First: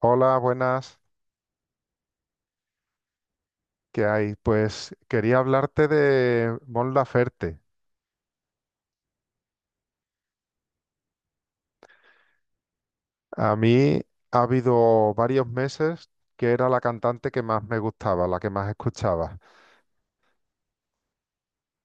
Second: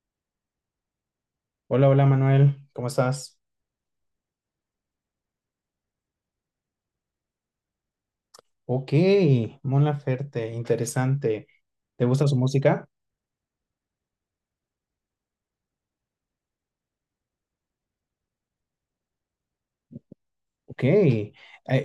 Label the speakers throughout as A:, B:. A: Hola, buenas.
B: Hola, hola Manuel, ¿cómo estás?
A: ¿Qué hay? Pues quería hablarte de Mon Laferte.
B: Ok, Mon Laferte, interesante. ¿Te gusta su música?
A: A mí ha habido varios meses que era la cantante que más me gustaba, la que más escuchaba.
B: Ok,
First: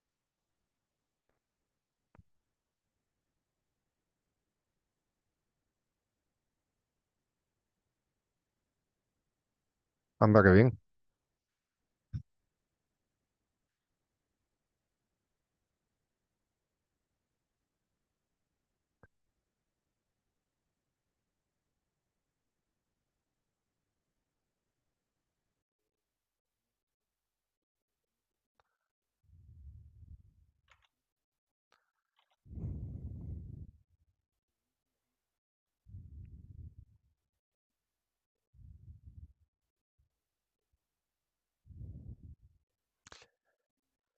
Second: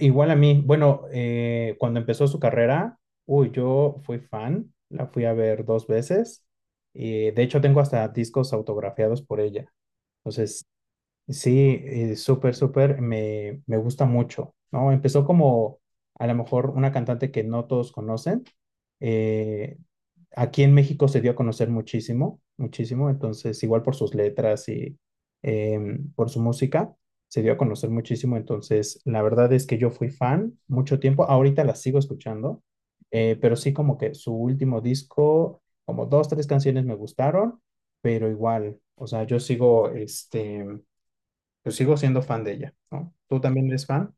B: igual a mí. Bueno, cuando empezó su carrera, uy, yo fui fan, la fui a ver dos veces y de hecho tengo hasta discos autografiados por ella.
A: Anda, qué
B: Entonces,
A: bien.
B: sí, súper, súper, me gusta mucho, ¿no? Empezó como a lo mejor una cantante que no todos conocen. eh, Aquí en México se dio a conocer muchísimo, muchísimo, entonces igual por sus letras y eh, por su música, se dio a conocer muchísimo. Entonces, la verdad es que yo fui fan mucho tiempo, ahorita la sigo escuchando, pero sí, como que su último disco, como dos, tres canciones me gustaron, pero igual, o sea, yo sigo siendo fan de ella, ¿no? ¿Tú también eres fan?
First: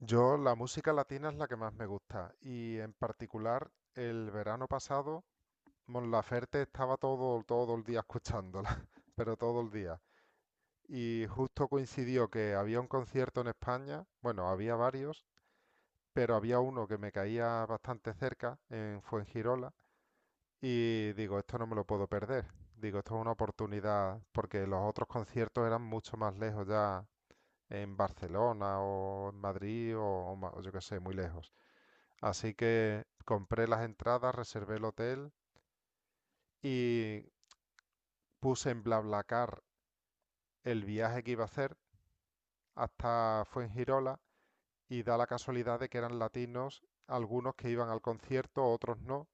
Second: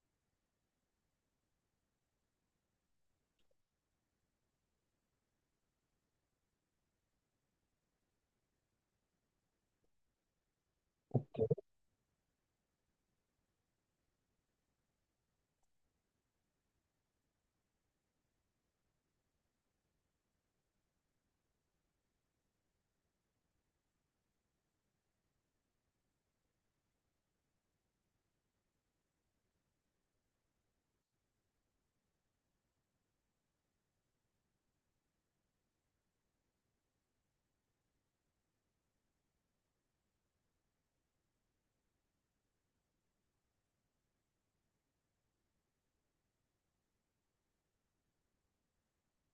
A: Yo la música latina es la que más me gusta y, en particular, el verano pasado Mon Laferte estaba todo, todo el día escuchándola, pero todo el día. Y
B: Ok.
A: justo coincidió que había un concierto en España, bueno, había varios, pero había uno que me caía bastante cerca en Fuengirola y digo, esto no me lo puedo perder. Digo, esto es una oportunidad porque los otros conciertos eran mucho más lejos ya, en Barcelona o en Madrid o o yo qué sé, muy lejos. Así que compré las entradas, reservé el hotel y puse en BlaBlaCar el viaje que iba a hacer hasta Fuengirola, y da la casualidad de que eran latinos, algunos que iban al concierto, otros no.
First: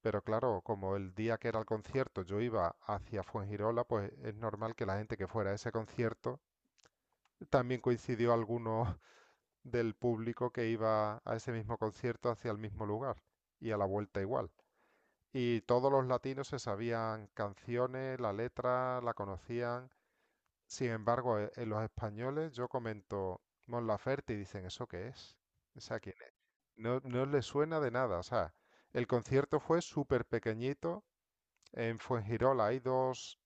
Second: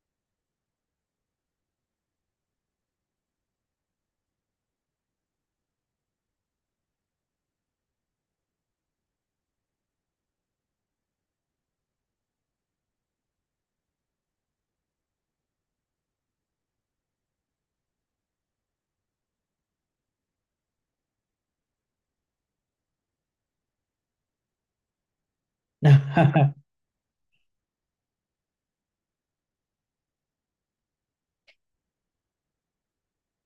A: Pero claro, como el día que era el concierto yo iba hacia Fuengirola, pues es normal que la gente que fuera a ese concierto también coincidió alguno del público que iba a ese mismo concierto hacia el mismo lugar, y a la vuelta igual. Y todos los latinos se sabían canciones, la letra, la conocían. Sin embargo, en los españoles yo comento Mon Laferte y dicen, ¿eso qué es? O sea, ¿quién es? No, no les suena de nada. O sea, el concierto fue súper pequeñito. En Fuengirola hay dos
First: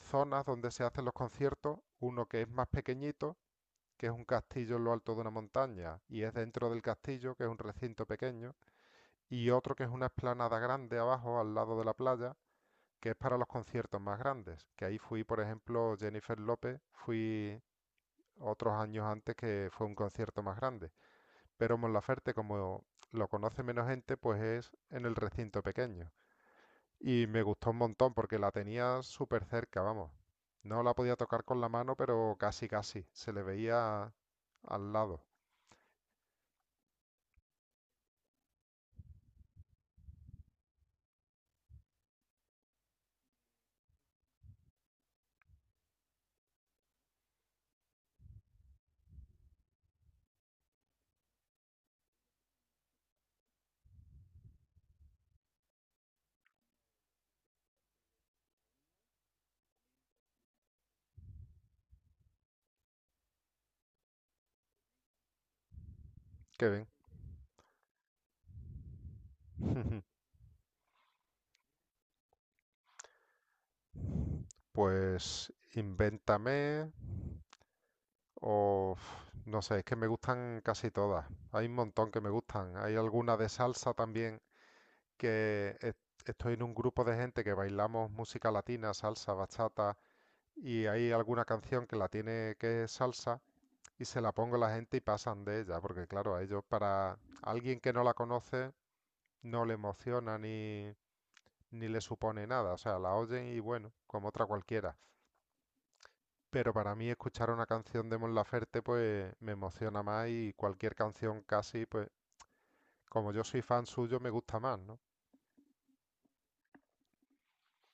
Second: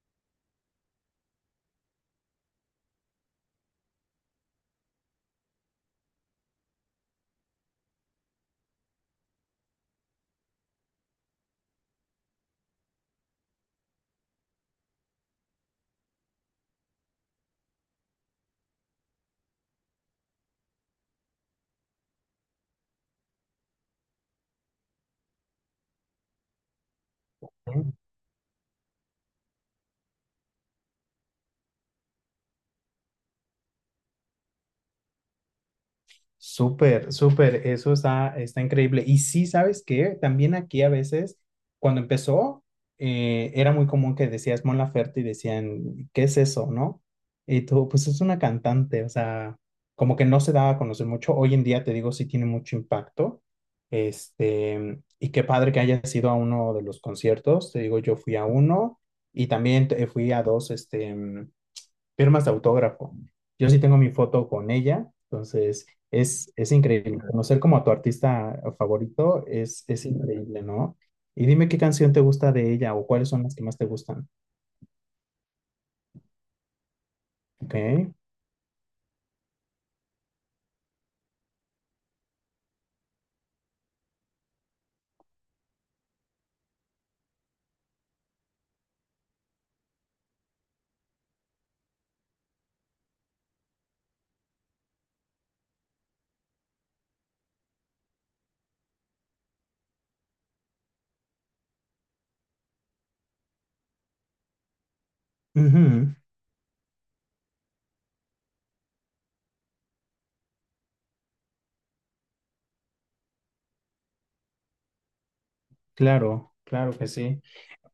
A: zonas donde se hacen los conciertos, uno que es más pequeñito, que es un castillo en lo alto de una montaña y es dentro del castillo, que es un recinto pequeño, y otro que es una explanada grande abajo al lado de la playa, que es para los conciertos más grandes, que ahí fui, por ejemplo, Jennifer López, fui otros años antes, que fue un concierto más grande, pero Monlaferte, como lo conoce menos gente, pues es en el recinto pequeño. Y me gustó un montón porque la tenía súper cerca, vamos. No la podía tocar con la mano, pero casi, casi. Se le veía al lado.
B: Súper, súper, eso está increíble. Y sí, ¿sabes qué? También aquí a veces, cuando empezó, era muy común que decías Mon Laferte y decían, ¿qué es eso, no? Y tú, pues es una cantante, o sea, como que no se daba a conocer mucho. Hoy en día, te digo, sí tiene mucho impacto. Y qué padre que hayas ido a uno de los conciertos. Te digo, yo fui a uno y también fui a dos, firmas de autógrafo. Yo sí tengo mi foto con ella, entonces es,
A: Qué
B: es
A: bien.
B: increíble. Conocer como a tu artista favorito es increíble, ¿no? Y dime qué canción te gusta de ella o cuáles son las que más te gustan.
A: Pues Invéntame
B: Ok.
A: o uf, no sé, es que me gustan casi todas. Hay un montón que me gustan. Hay alguna de salsa también que es- estoy en un grupo de gente que bailamos música latina, salsa, bachata, y hay alguna canción que la tiene que es salsa, y se la pongo a la gente y pasan de ella, porque claro, a ellos, para alguien que no la conoce, no le emociona ni, ni le supone nada, o sea, la oyen y bueno, como otra cualquiera.
B: Ujú.
A: Pero para mí escuchar una canción de Mon Laferte pues me emociona más, y cualquier canción casi, pues como yo soy fan suyo, me gusta más, ¿no?
B: Claro, claro que sí.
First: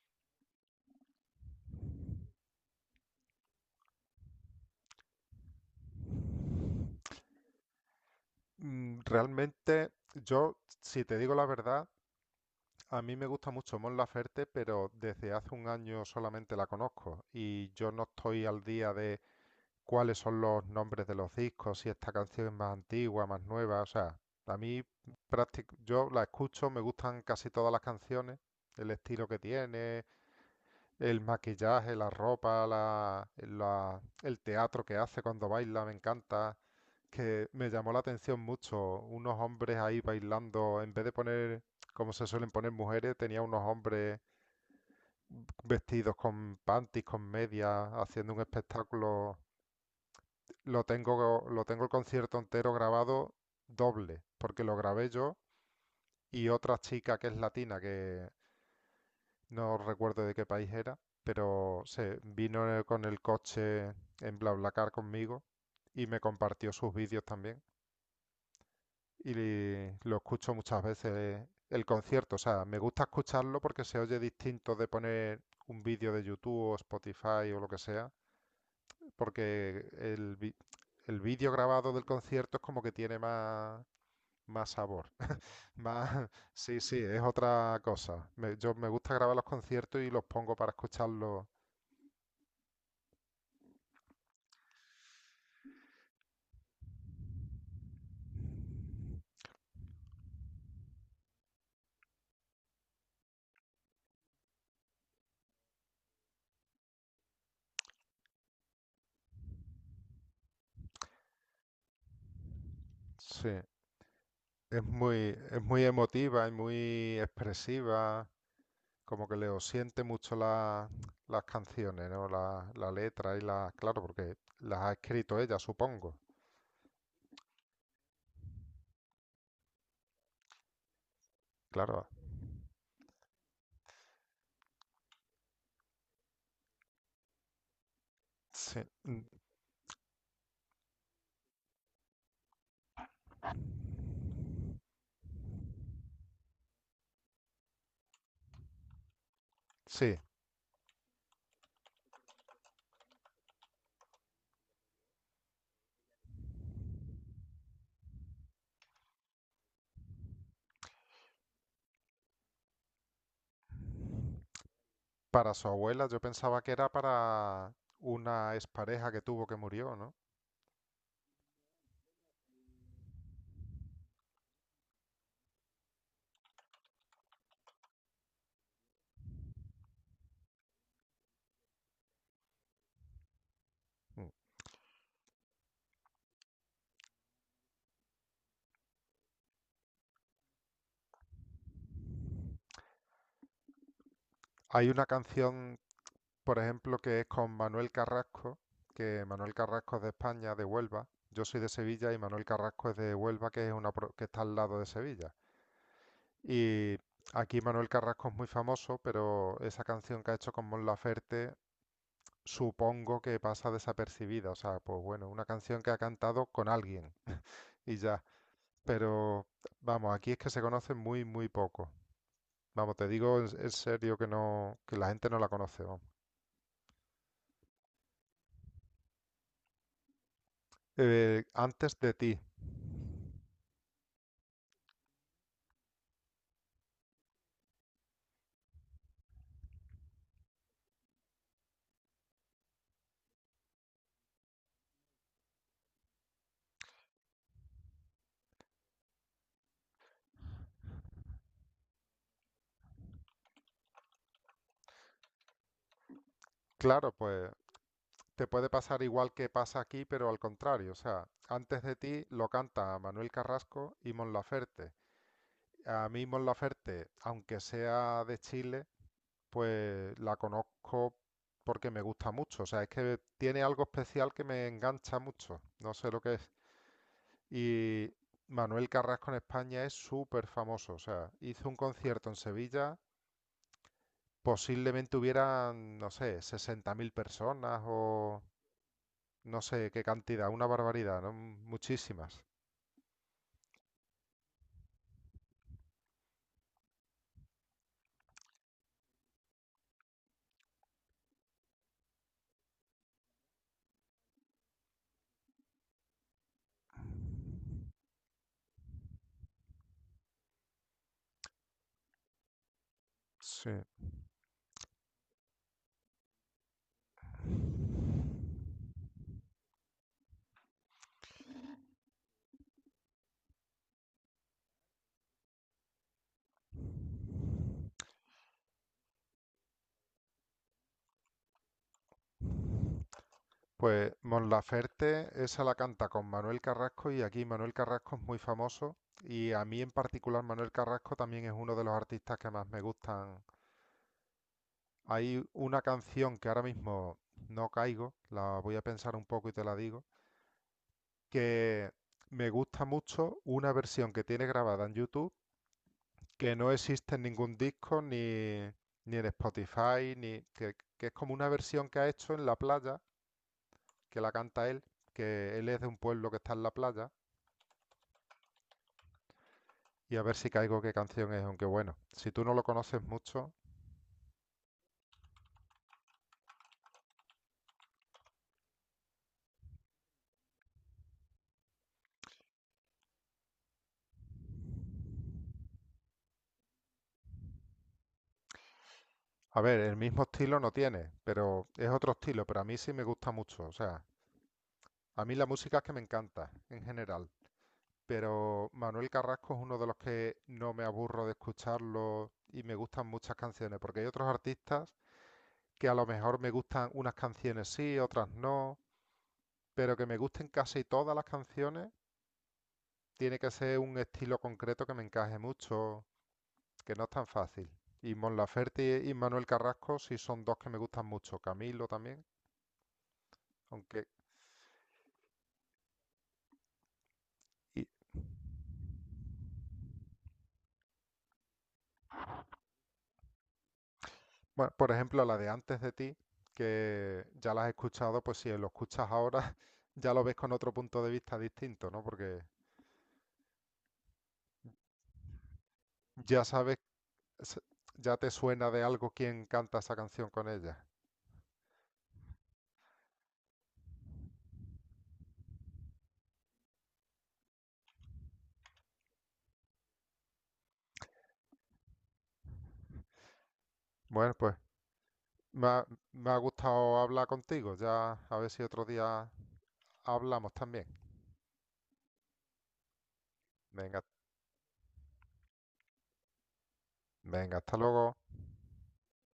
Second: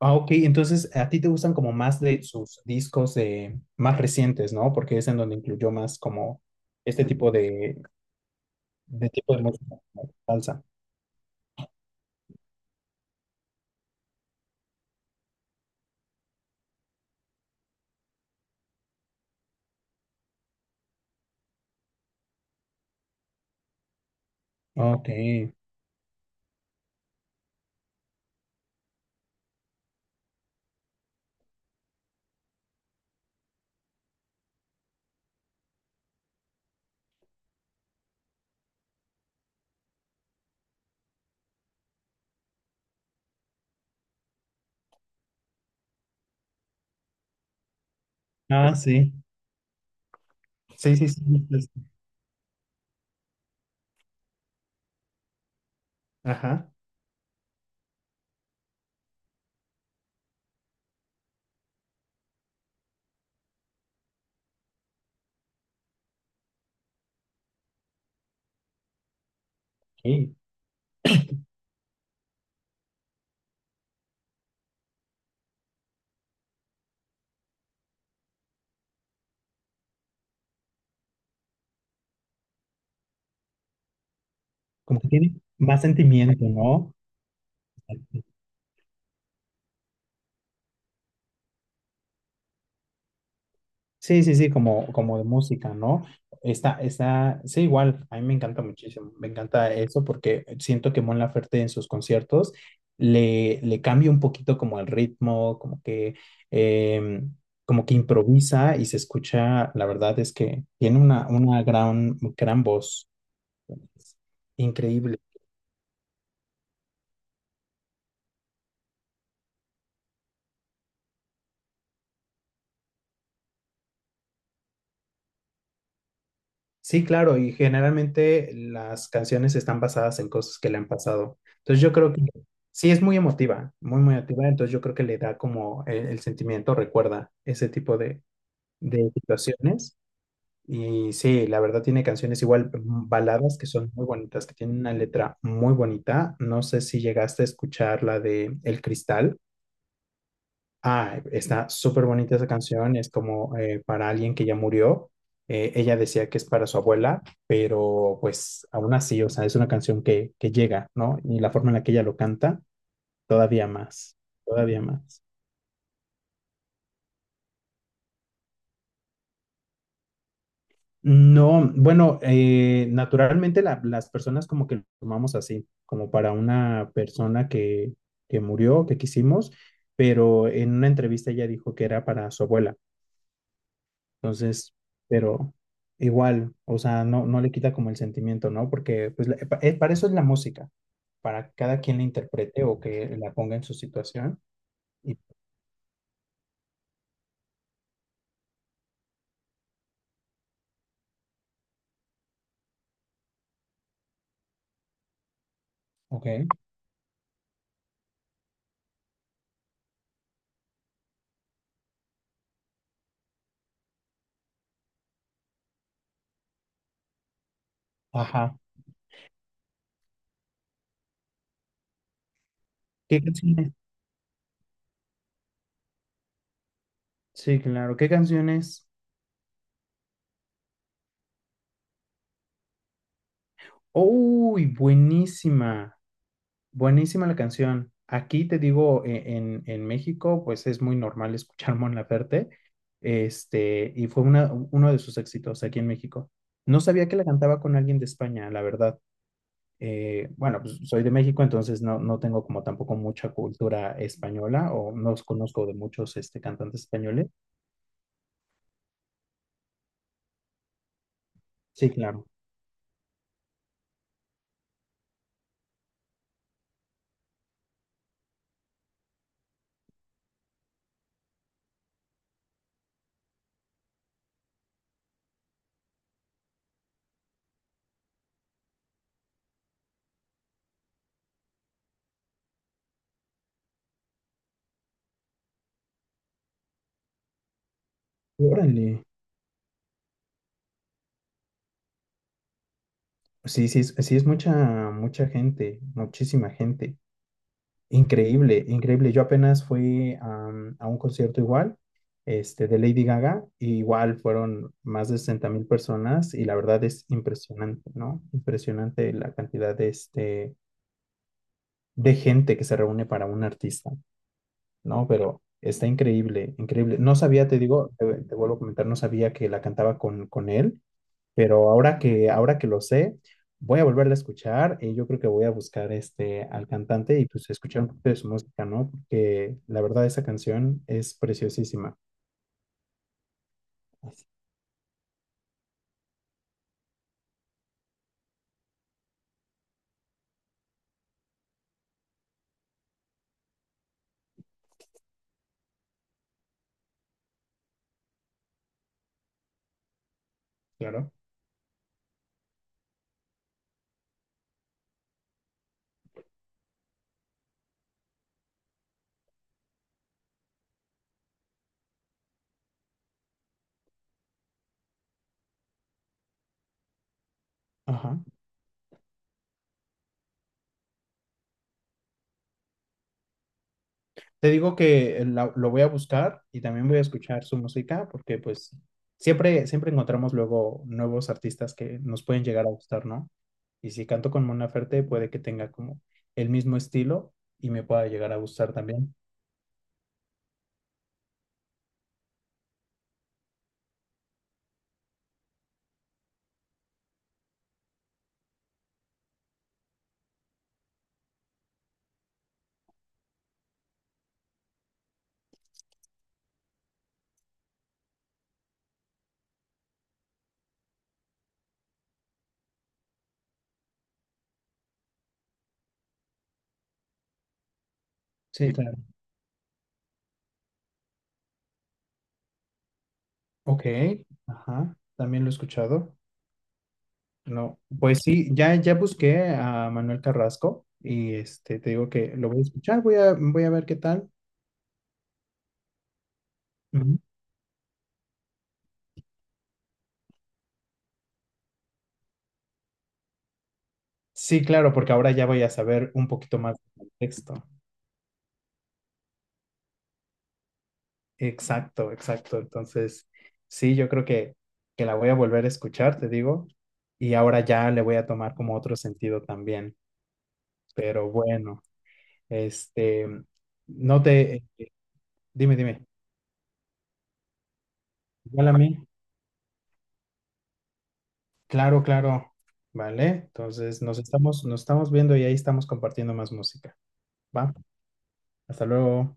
B: Ah, ok, entonces a ti te gustan como más de sus discos, de más recientes, ¿no? Porque es en donde incluyó más como este tipo de, de tipo de música,
A: Realmente
B: como
A: yo,
B: salsa.
A: si te digo la verdad, a mí me gusta mucho Mon Laferte, pero desde hace un año solamente la conozco y yo no estoy al día de cuáles son los nombres de los discos, si esta canción es más antigua, más nueva, o sea, a mí,
B: Ok.
A: yo la escucho, me gustan casi todas las canciones, el estilo que tiene, el maquillaje, la ropa, el teatro que hace cuando baila, me encanta, que me llamó la atención mucho, unos hombres ahí bailando, en vez de poner, como se suelen poner mujeres, tenía unos hombres vestidos con panties, con medias, haciendo un
B: Ah, sí.
A: espectáculo. Lo
B: Sí, sí, sí.
A: tengo, lo tengo el concierto entero grabado doble, porque lo grabé yo y
B: Ajá.
A: otra chica que es latina, que no recuerdo de qué país era, pero se vino con el coche en BlaBlaCar conmigo y me compartió sus vídeos también. Y lo
B: Ok.
A: escucho muchas veces el concierto. O sea, me gusta escucharlo porque se oye distinto de poner un vídeo de YouTube o Spotify o lo que sea. Porque el, el vídeo grabado del concierto es como que tiene más, más
B: Como que
A: sabor.
B: tiene más
A: Más,
B: sentimiento,
A: sí,
B: ¿no?
A: sí, es otra cosa. Yo me gusta grabar los conciertos y los pongo para escucharlos.
B: Sí, sí, sí, como de música, ¿no? Está, sí, igual, a mí me encanta muchísimo, me encanta eso porque siento que Mon Laferte en sus conciertos le cambia un poquito como el ritmo, eh, como que improvisa y se escucha. La verdad es que tiene una gran, gran voz,
A: Sí,
B: increíble.
A: es muy emotiva y muy expresiva, como que le siente mucho las canciones, ¿no? La letra y la, claro, porque las ha escrito ella, supongo.
B: Sí, claro, y generalmente las canciones están basadas en cosas que le han pasado. Entonces yo
A: Claro,
B: creo que sí es muy emotiva, muy, muy emotiva. Entonces yo creo que le da como el sentimiento, recuerda ese tipo de,
A: sí,
B: de
A: mm,
B: situaciones. Y sí, la verdad tiene canciones igual, baladas que son muy bonitas, que tienen una letra muy bonita. No sé si llegaste a escuchar la de El Cristal.
A: sí.
B: Ah, está súper bonita esa canción, es como para alguien que ya murió. Ella decía que es para su abuela, pero pues aún así, o sea, es una canción que llega, ¿no? Y la forma en la que ella lo canta, todavía más, todavía más.
A: Para su abuela, yo pensaba que era para una expareja que tuvo, que murió, ¿no?
B: No, bueno, naturalmente las personas como que lo tomamos así, como para una persona que murió, que quisimos, pero en una entrevista ella dijo que era para su abuela.
A: Mm.
B: Entonces, pero igual, o sea, no, no le quita como el sentimiento, ¿no? Porque pues, para eso es la música, para que cada quien la interprete o que la ponga en su situación.
A: Hay una
B: Y,
A: canción, por ejemplo, que es con Manuel Carrasco, que Manuel Carrasco es de España, de Huelva. Yo soy de Sevilla y Manuel Carrasco es de Huelva, que es una que está al lado de Sevilla.
B: ok,
A: Y aquí Manuel Carrasco es muy famoso, pero esa canción que ha hecho con Mon Laferte, supongo que pasa desapercibida. O sea, pues bueno, una canción que ha cantado con alguien y ya.
B: ajá.
A: Pero vamos, aquí es que se conoce muy, muy poco. Vamos, te
B: ¿Qué
A: digo en
B: canciones?
A: serio que no, que la gente no la conoce, vamos.
B: Sí, claro, ¿qué canciones?
A: Antes de ti.
B: ¡Uy, buenísima! Buenísima la canción. Aquí te digo, en México, pues es muy normal escuchar Mon Laferte, y fue uno de sus éxitos aquí en México. No sabía que la cantaba con alguien de España, la verdad. Bueno, pues soy de México, entonces no, no tengo como tampoco mucha cultura española o no os conozco de muchos, cantantes
A: Claro,
B: españoles.
A: pues te puede pasar igual que pasa aquí, pero al contrario. O sea, antes
B: Sí,
A: de ti
B: claro.
A: lo canta Manuel Carrasco y Mon Laferte. A mí Mon Laferte, aunque sea de Chile, pues la conozco porque me gusta mucho. O sea, es que tiene algo especial que me engancha mucho. No sé lo que es. Y Manuel Carrasco en España es súper famoso. O sea, hizo un concierto en Sevilla. Posiblemente hubieran, no sé, 60.000 personas o
B: Órale.
A: no sé qué cantidad, una barbaridad, ¿no? Muchísimas.
B: Sí, sí, sí, es mucha, mucha gente, muchísima gente. Increíble, increíble. Yo apenas fui a un concierto igual, de Lady Gaga, y igual fueron más de 60.000 personas y la verdad es impresionante, ¿no? Impresionante la cantidad de gente que se reúne para un
A: Sí.
B: artista. No, pero está increíble, increíble. No sabía, te digo, te vuelvo a comentar, no sabía que la cantaba con él, pero ahora que lo sé, voy a volverla a escuchar y yo creo que voy a buscar, al cantante, y pues escuchar un poquito de su música, ¿no? Porque la verdad esa canción es preciosísima.
A: Pues Mon Laferte, esa la canta con Manuel Carrasco, y aquí Manuel Carrasco es muy famoso, y a mí en particular Manuel Carrasco también es uno de los artistas que más me gustan. Hay una canción que ahora mismo no caigo, la voy a pensar un poco y te la digo,
B: Claro.
A: que me gusta mucho una versión que tiene grabada en YouTube, que no existe en ningún disco ni, ni en Spotify, ni que es como una versión que ha hecho en la playa, que la canta él, que él es de un pueblo que está en la playa,
B: Ajá.
A: y a ver si caigo qué canción es, aunque bueno, si tú no lo conoces mucho.
B: Te digo que lo voy a buscar y también voy a escuchar su música, porque pues siempre, siempre encontramos luego nuevos artistas que nos pueden llegar a gustar, ¿no? Y si canto con Mon Laferte, puede que tenga como el mismo estilo y me pueda llegar a gustar también.
A: A ver, el mismo estilo no tiene, pero es otro estilo, pero a mí sí me gusta mucho, o sea, a mí la música es que me encanta en general. Pero Manuel Carrasco es uno de los que no me aburro de escucharlo y me gustan muchas canciones, porque hay otros artistas que a lo mejor me gustan unas canciones sí, otras no, pero que me gusten casi todas las canciones, tiene que ser un estilo concreto que me encaje mucho, que no es tan fácil. Y Mon
B: Sí, claro.
A: Laferte y Manuel Carrasco sí son dos que me gustan mucho, Camilo también,
B: Ok,
A: aunque.
B: ajá, también lo he escuchado. No,
A: Y
B: pues sí, ya, ya busqué a Manuel Carrasco y, te digo que lo voy a escuchar, voy a ver qué tal.
A: bueno, por ejemplo, la de antes de ti,
B: Ujú.
A: que ya la has escuchado, pues si lo escuchas ahora, ya lo ves con otro punto de vista distinto, ¿no? Porque
B: Sí, claro, porque ahora ya voy a saber un
A: ya
B: poquito
A: sabes,
B: más del
A: s-
B: contexto.
A: ya te suena de algo quién canta esa canción con ella.
B: Exacto, exacto. Entonces, sí, yo creo que la voy a volver a escuchar, te digo, y ahora ya le voy a tomar como otro sentido también. Pero bueno, este, no
A: Bueno, pues
B: te,
A: me
B: dime,
A: ha,
B: dime,
A: me ha gustado hablar contigo. Ya a ver si
B: igual a
A: otro
B: mí,
A: día hablamos también.
B: claro, claro, ¿vale?
A: Venga,
B: Entonces, nos estamos viendo y ahí estamos compartiendo más música,
A: venga,
B: ¿va?
A: hasta luego.
B: Hasta luego.